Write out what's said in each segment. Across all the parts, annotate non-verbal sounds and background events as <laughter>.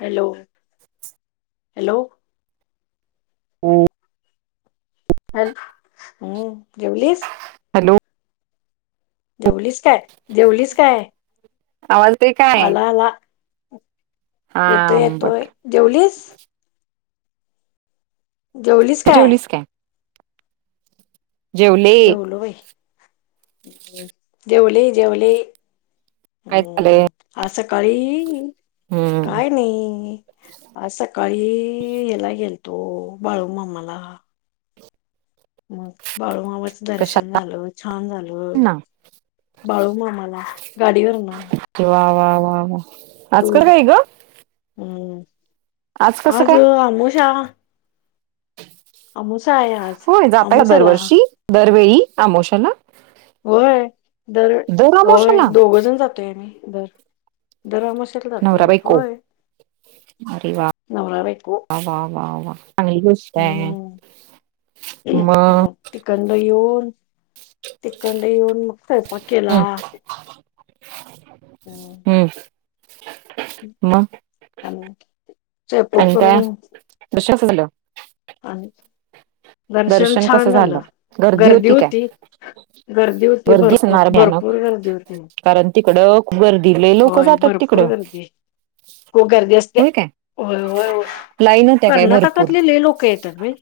Hello <inaudible> hello हो hello हम्म जेवलीस? हॅलो जेवलीच काय जेवलीच काय आवाज येतोय काय? आला आला हा येतोय बघ येतोय, जेवलीस जेवलीस काय? जेवले जेवलो बाई जेवले जेवले काय चालु आहे हम्म आज सकाळी,, हम्म काय नाही आज सकाळी हेला गेलतो बाळूमामाला मग बाळूमामाच कशा दर्शन झालं छान झालं ना बाळू मामाला गाडीवरन वा वा वा वा आज टू कसं वहीलर काय ग? हम् कसं आज काय? आमोशा अमाेशा आहे आज होय जाता का अमुचाला दरवर्षी दरवेळी अमाेशाला होय दर होय दोघं जण जातोय आम्ही दर दर आम नवरा बाईको अरे र वा नवरा बायको वा वा वा वा चांगली गोष्ट आहे हम्म मग तखंड येऊन तखंड येऊन मग फैफ केला. हम्म हम्म मग स्वयंपाक आणि काय करून <unintelligible> दर्षण छान झालं गर्दी होती. गर्दी होती भरपूर असणार भयानक भरपूर गर्दी होती. कारण तिकडं गर्दीले लोक जातात तिकडं. हो गर्दी असते. होय काय? होय होय लाईन होत्या काय भरपूर कर्नाटकातलेले लोक येतात बाई.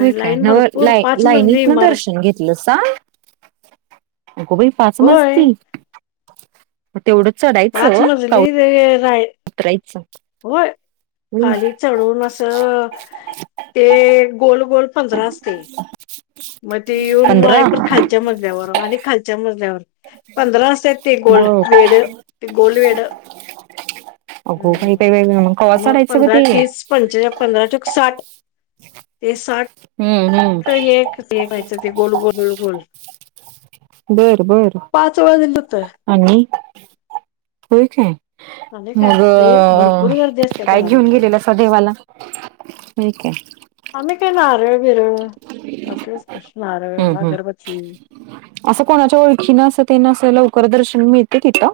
हो काय लाईन न भरपूर ला पाच मजली लाईनीत ना इमारत दर्शन घेतलं सा? होको बाई होय पाचमजती? म तेवढंच चढा पाच मजली राई <unintelligible> होय खाली चढून असं ते गोल गोल पधरा ते मग ते येऊन मग आहे पंधरा प खालच्या मजल्यावर आणि खालच्या मजल्यावर पधरा सह ते गोल बर वेड ते गोलल् वेड. अगो बाई बाई बाई कवा हम् मग चढायचं ग पंधरा ते तीस पं पंधरा चक साठ. ते सठ हम् हम् ते गोल गोल गोल गोल. बरं बर पाच वेळा दिलं तर आणि, होय काय. आणि काय मग लय भरपूर गर्दी असते काय घेऊन बाळा गेलेलं आ सध वाला ठीक आहे. आम्ही काही नारळ विरळ असलच किसणारार हम्म हम्म अगरबती असं कोणाच्या ओळखीनं असं तेन असं लवकर दर्शन मिळते तिथं?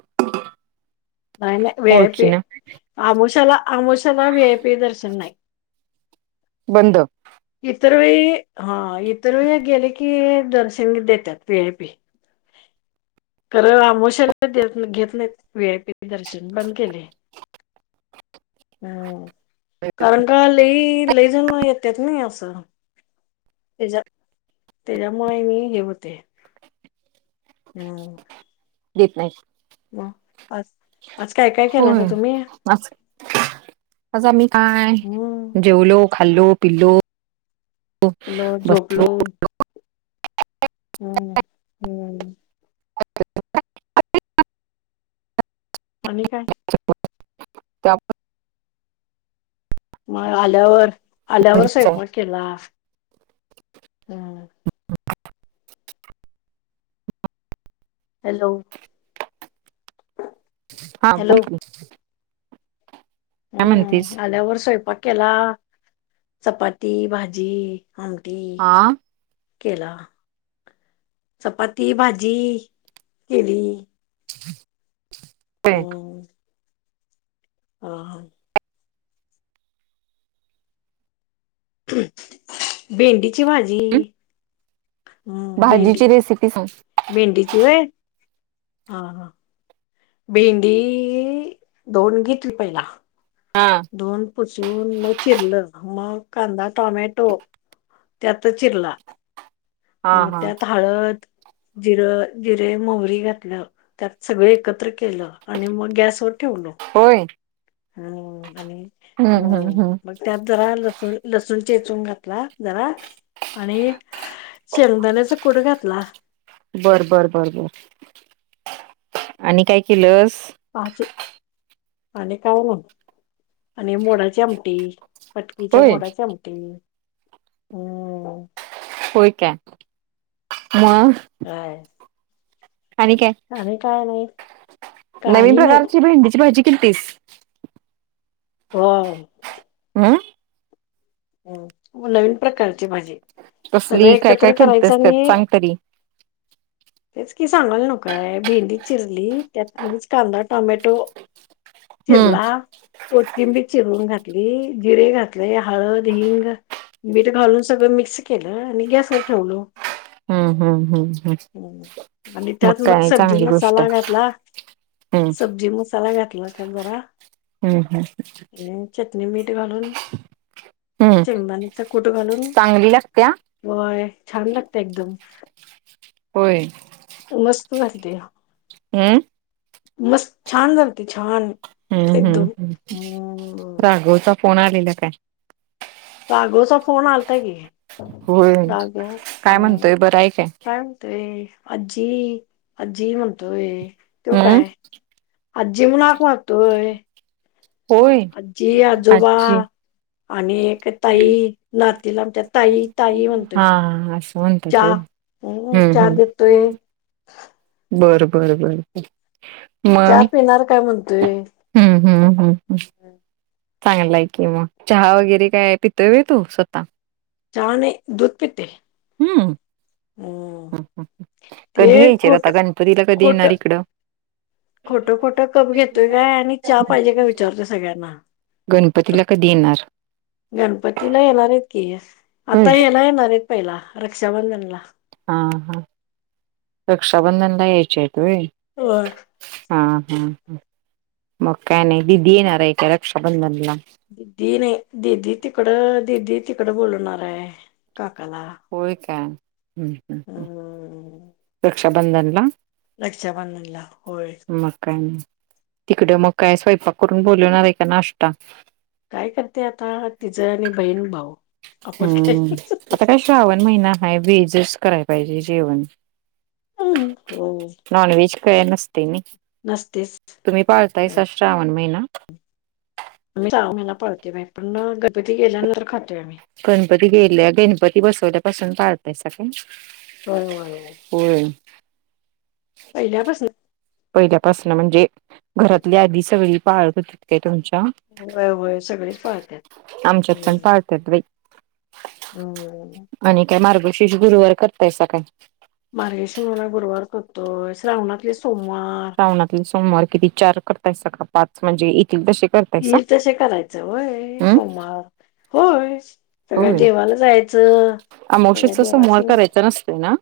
नाही नाही वआयपी ओळखीनं आमूशला आमूशला वीआय पी दर्शन नाही. बंद इतर वेळी हा इतर वेळी गेले की दर्शंगी देतात वी आय पी. खरं आमोशाला देत घेत नाहीत वी आय पी दर्शन बंद केले. हम् ओक कारण का लई लई जाण येतेत नाही असं. त्याच्या त्याच्या माय मी घेवते. हम् <unintelligible> हो आज आज काय काय होय केलासा तुम्ही? आज म्ही काय हम्म जेवलो, खाल्लो, पिलो पिलो बस झोपलो <unintelligible> हम्म हम्म अ <unintelligible> आणि काय? त्या म आल्यावर, आल्यावर घरीच आहे. स्वयंपाक केला, हम. ह <unintelligible> हॅलो? हा, बोल हॅलो कि. काय म्हणतीस? हम्म आल्यावर स्वयंपाक केला, चपाती भाजी, आमटी हा केला, चपाती भाजी केली. <unintelligible> <inaudible> हम. हा हा. ह्म, भेंडीची भाजी भाजीची रेसिपी सांग. भिंडीची व्हय? हा हा. भेंडीई ई धुऊन घेतली पहिला हा. धुवून पुसून, मग चिरलं, मग कांदा टोमॅटो त्यात चिरला हा मग हा त्यात हळद, जिरं-जिरे, मोहरी घातलं. त्यात सगळं एकत्र केलं आणि मग गॅसवर ठेवलो. होय ह्म आणि हम्म हम्म ह्म हम्म मग त्यात जरा लसून-लसूण चेचून घातला जरा आणि शेंगदाण्याचा कुट घातला. बरं-बर, बरं-बर आणि काय केलंस? पाच पाने कावरून आणि मोडाची आमटी, पटकीच्या होय मोडाची आमटी ह्म. होय का? मग काय? आणि काय, आणि काय नाही नवीन काही नाही प्रकारची भेंडीची भाजी केलतीस? ह्म. हम्म ह्म नवीन प्रकारची भाजी. सगळं कसली काय काय एकत्र करायचं केलंस त्यात आणि सांग तरी तेच की सांगाल नकोय भेंडी चिरली त्यात लगेच कांदा टोमॅटो हम्म चिरला कोथिंबीर चिरवून घातली, जिरे घातलेय, हळद हींग, मीठ घालून सगळं मिक्स केलं आणि गॅसवर ठेवलो. हम्म हम्म हम्म हम्म. ह आणि त्यात मग काय सब्जी चांगली गोष्ट मसाला आहे. घातला. हम्म सब्जी मसाला घातला त्यात जरा. हम्म हम्म. चटनी मीठ घालून हम्म. शेंगदाण्याचा कुट घालून, चांगली लागत्या वय छान लागत एकदम. होय. मस्त घालते या. हम्म. मस्त छान झालते छान हम्म हम्म एकदम हम्म. हम्म. राघवचा फोन आलेल काय? कागोचा फोन आलताय कि. होय काय म्हणतोय बरं आहे काय? काय म्हणतोय आजी आजी म्हणतोय तो हम्म काय. अज्जी म्हुण हाक मरतो. होय आजी आजोबा आज्जी. आणि <unintelligible> एक टाईम ताई नातीला आमच्या ताई ताई चालू हे म्हणतोय हा हा. होताच चहा हम्म चहा हम्म. देतोय <unintelligible> बर बर बर. चहा पिणार काय म्हणतोय. हम्म हम्म हम्म हम्म. चांगलाय की मग चहा वगैरे काय पि तोवय तू स्वतः चाहा नही दुध पिते. हम्म. हम्म ते कधीयायचीग खोट आता गणपतीला कधी खोट येणार इकडं. खोटं खोटं कप घेतोय काय आणि चहा पाहिजे काय विचारतोय सगळ्यांना. गणपतीला कधी येणार? गणपतीला येणार आहेत की स आता होय ऐला येणार आहेत. पहिला रक्षाबंधन ला. हा हा रक्षाबंधनला यायचे हेत वय. होय हा हा ह मकाय नाही दीदी येनार का रक्षा बंद नला. दिदी नाही ददी तिकडं दिदी तिकडं बोलणार आहे काकाला. होय का हम्म हम्म हम्म रक्षाबंधनला. रक्षाबंधन ला होय. मग काय नाही तिकड मग काय स्वयंपाक करून बोलवणार हे का नाष्ट्ता. काय करते आता तिचं आणि बहीण भाऊ आपण काय श्रावन महिना हा वेजस कराय पाहिजे जेवण. हम्म हो. नाॉन वेज काय नसते नई नसतेस. तुम्ही पाळतायस श्रावण महिना. आम्ही सहा महिना पळते बाई पण गणपती गेल्यानंतर खातोय आम्ही. गणपती गेल्या गणपती बसवल्यापासून पाहताय स का. होय. होय. पहिल्यापासून. पहिल्यापासन म्हणजे घरातली आधी सगळी पाळत हो तितके तुमच्या. व्हय व्हय सगळेच पाळत्यात हम्म. त्यात बई हम्म आणि काय मार्गशीिष गुरुवार करताय स काय. मार्गेशी म्हणला गुरुवार करतोय श्रावणातले सोमवार. पावणातले सोमवार किती चार करताय सका पाच म्हणजे ईथील तशे. येईल तसे करायचं व्हय सोमवार होय. सगळ्या होय देवाला जायचं. सगळ्या देवासनी तेन असतय ना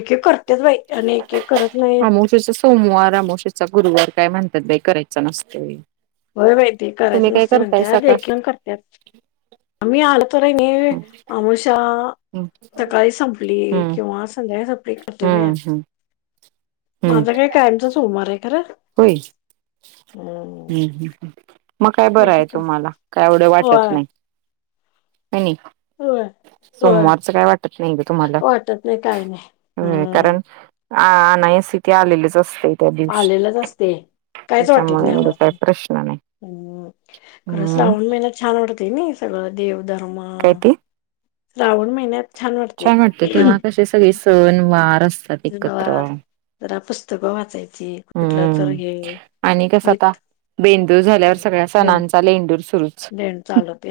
एक -एक करतेत बाई. अण एक -एक करत नाही. आमोशेचा सोमवार अमवशेचा गुरुवार काय म्हणतात बाई करायच नसतय. होय बाई ते करायचं नसते म्हणतात. सकाळ देखील करतात. आम्ही आलतु रयनी हम्म अमुशा सकाळी संपली. हम्म किंवा संध्या संपली. करतो बाई हम्म आम्ही. हम्म हम्म माझा काय कायमचा सोमवारे खरं. होय हम्म हम्म. मग काय असं बरंय काय तुम्हाला. काय एवढं वाटत होय नाही. कणी. होय होय सोमवारचं काय वाट त नाही ग तुम्हाला. वाटत नाही काय नाही हम्म कारण आ आन्या स्थीथी आलेलीच असतेय. आलेलच असतय. कायच वाटत त्याच्यामुळे नाही एवढं आम्हाला. काही प्रश्न नाही हम्म खरं हम्म श्रावण महिन्यात छान वाटत नाही सगळं. देवधर्म काय ते श्रावण महिन्यात छान वाटतें. तेव्हा कसे सगळे सण वार असतात एकत्र. जरा पुस्तकं वाचायची. कुठलं तर हम्म हे. आणि कसं मी आता बेंदूर झाल्यावर सगळ्या सणांचा लेंडूर सुरूच. न चालवते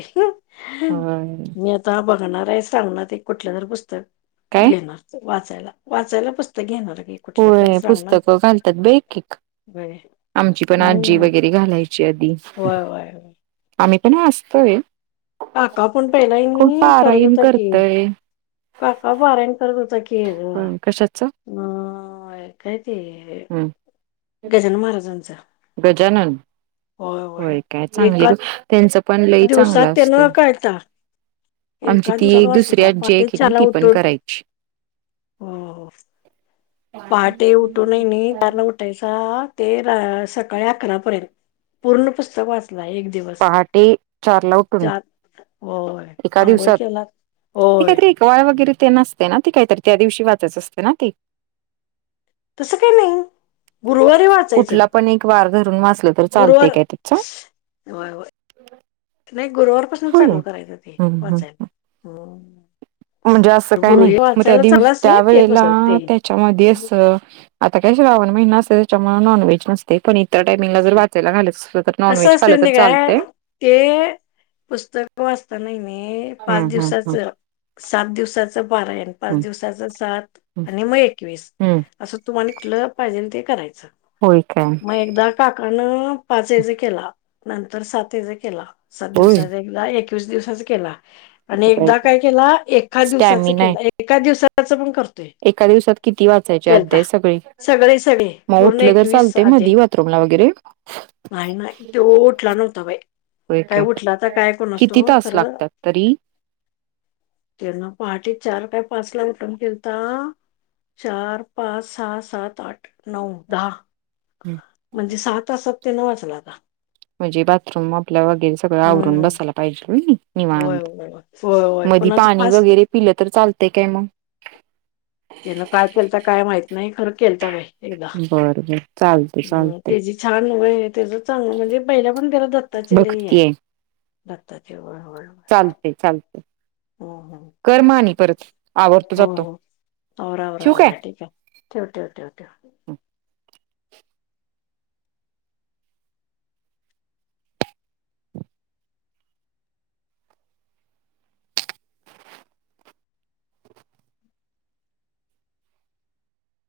होय <unintelligible> आता बघणारे. श्रावणात एक कुठलं तरी पुस्तक काय घेणार वाचायला. वाचायला पुस्तक घेणार गे. होय पुस्तकं घालतात बाई एक- एक. होय. आमची पण आजी वगैरे घालायची आधी. व्हय व्हय व्हय. आम्ही पण वासतोय. काका पण पहिलाहीनी करत पारायण होता की. करतय काका पारायण करत होता की ग. होय कशाच? अ काय ते. हम्म गजानन महाराजांचं. गजानन. होय काय चांगली एका ग त्यांचं पण लय दिवसात चांगलं त्यान असतय. कळता आमची एका ती दिवसात एक दुसरी वाचला आजी पहाटे हायकीनी चारला ती पण उठून करायची. हो हो. पहाटे उठूनयनी चारला उठ सहा ते सकाळी अकरा पर्यंत पूर्ण पुस्तक वाचला. एक दिवस. पहाटे चारला उठून चार. होय. आंघोळ केलात <unintelligible> पोळ्या वगैरे तेन असते ना. ते काहीतरी त्या दिवशी वाचायचं असतय ना ते. तसं काही नाही गुरुवारी <inaudible> वाचायचं कुठला पण एक वार धरून वाचलं तर चालतय गुरुवार काय त्याच. होय होय. नाही गुरुवारपासून होय चालू करायच ते. हम्म हम्म वाचायला. हो. म्हणजे असं काही नाही. मग त्या दिव चालू असते त्या ते वेळेला पुस्तक ते त्याच्यामध्ये अस आता काय श्रावण महिना असतय. त्यामुळ नॉनव्हेज नस ते पण इतर टामिंगला जर असे वाचायला घ्यायच असल तर, कसं नॉनव्हेज असते खालं तर म्हणजे काय चालतंय? ते पुस्तक वाचताना नेहमी पाच हम्म हम्म हम्म दिवसाचं सात दिवसाच पारायण. पाच हम्म दिवसाच सात हम्म. आणि मग एकवीस. हम्म असं तुम्हाला कुठलं पाहिजेल ते करायचं होय काय मग एकदा काकानं पाच येज केला नंतर सात यच केला सात होय दिवसाच एक एकवीस दिवसाच केला आणि एकदा काय केला एका दिवसाच स्टॅमिना आहे. केला. एका दिवसाचं पण करतो! एका दिवसात किती वाचायचे अध्याय सगळी सगळे सगळे मग पूर्ण उठलं तर एकवीस चालते आजे मधी वा रूमला वगैरे नाही नाही त्यो उठला नव्हता बाय काय उठलाता काय कुणास किती ठावं तास खरं... लागतात तरी तेन पहाटे चार काय पाच ला उठून केलता! चार पाच सहा सात आठ नऊ दहा हम! म्हणजे सहा तासात त्यानं वाचला आता म्हणजे बाथरूम आपल्या वगैर सगळं आवरून हम्म बसायला पाहिज कणी होय निवांत होय होय होय मधी कोणाच पाणी फास्ट वगैरे पिलं तर चालतय काय मग तिनं काय केलता काय माहित नाही खरं केलता बाई बरं बरं ह त्येजी छान व्हय त्याच चांगलं म्हणजे पहिला पण त्याला दत्ताची लई हे हाय <inaudible> दत्ताची ओढ व्हय चालतंय चालतंय... कर मग आणि परत आवरतो हो जातो हो ठेऊ काय ठेवं ठेवं ठेवं ठेवं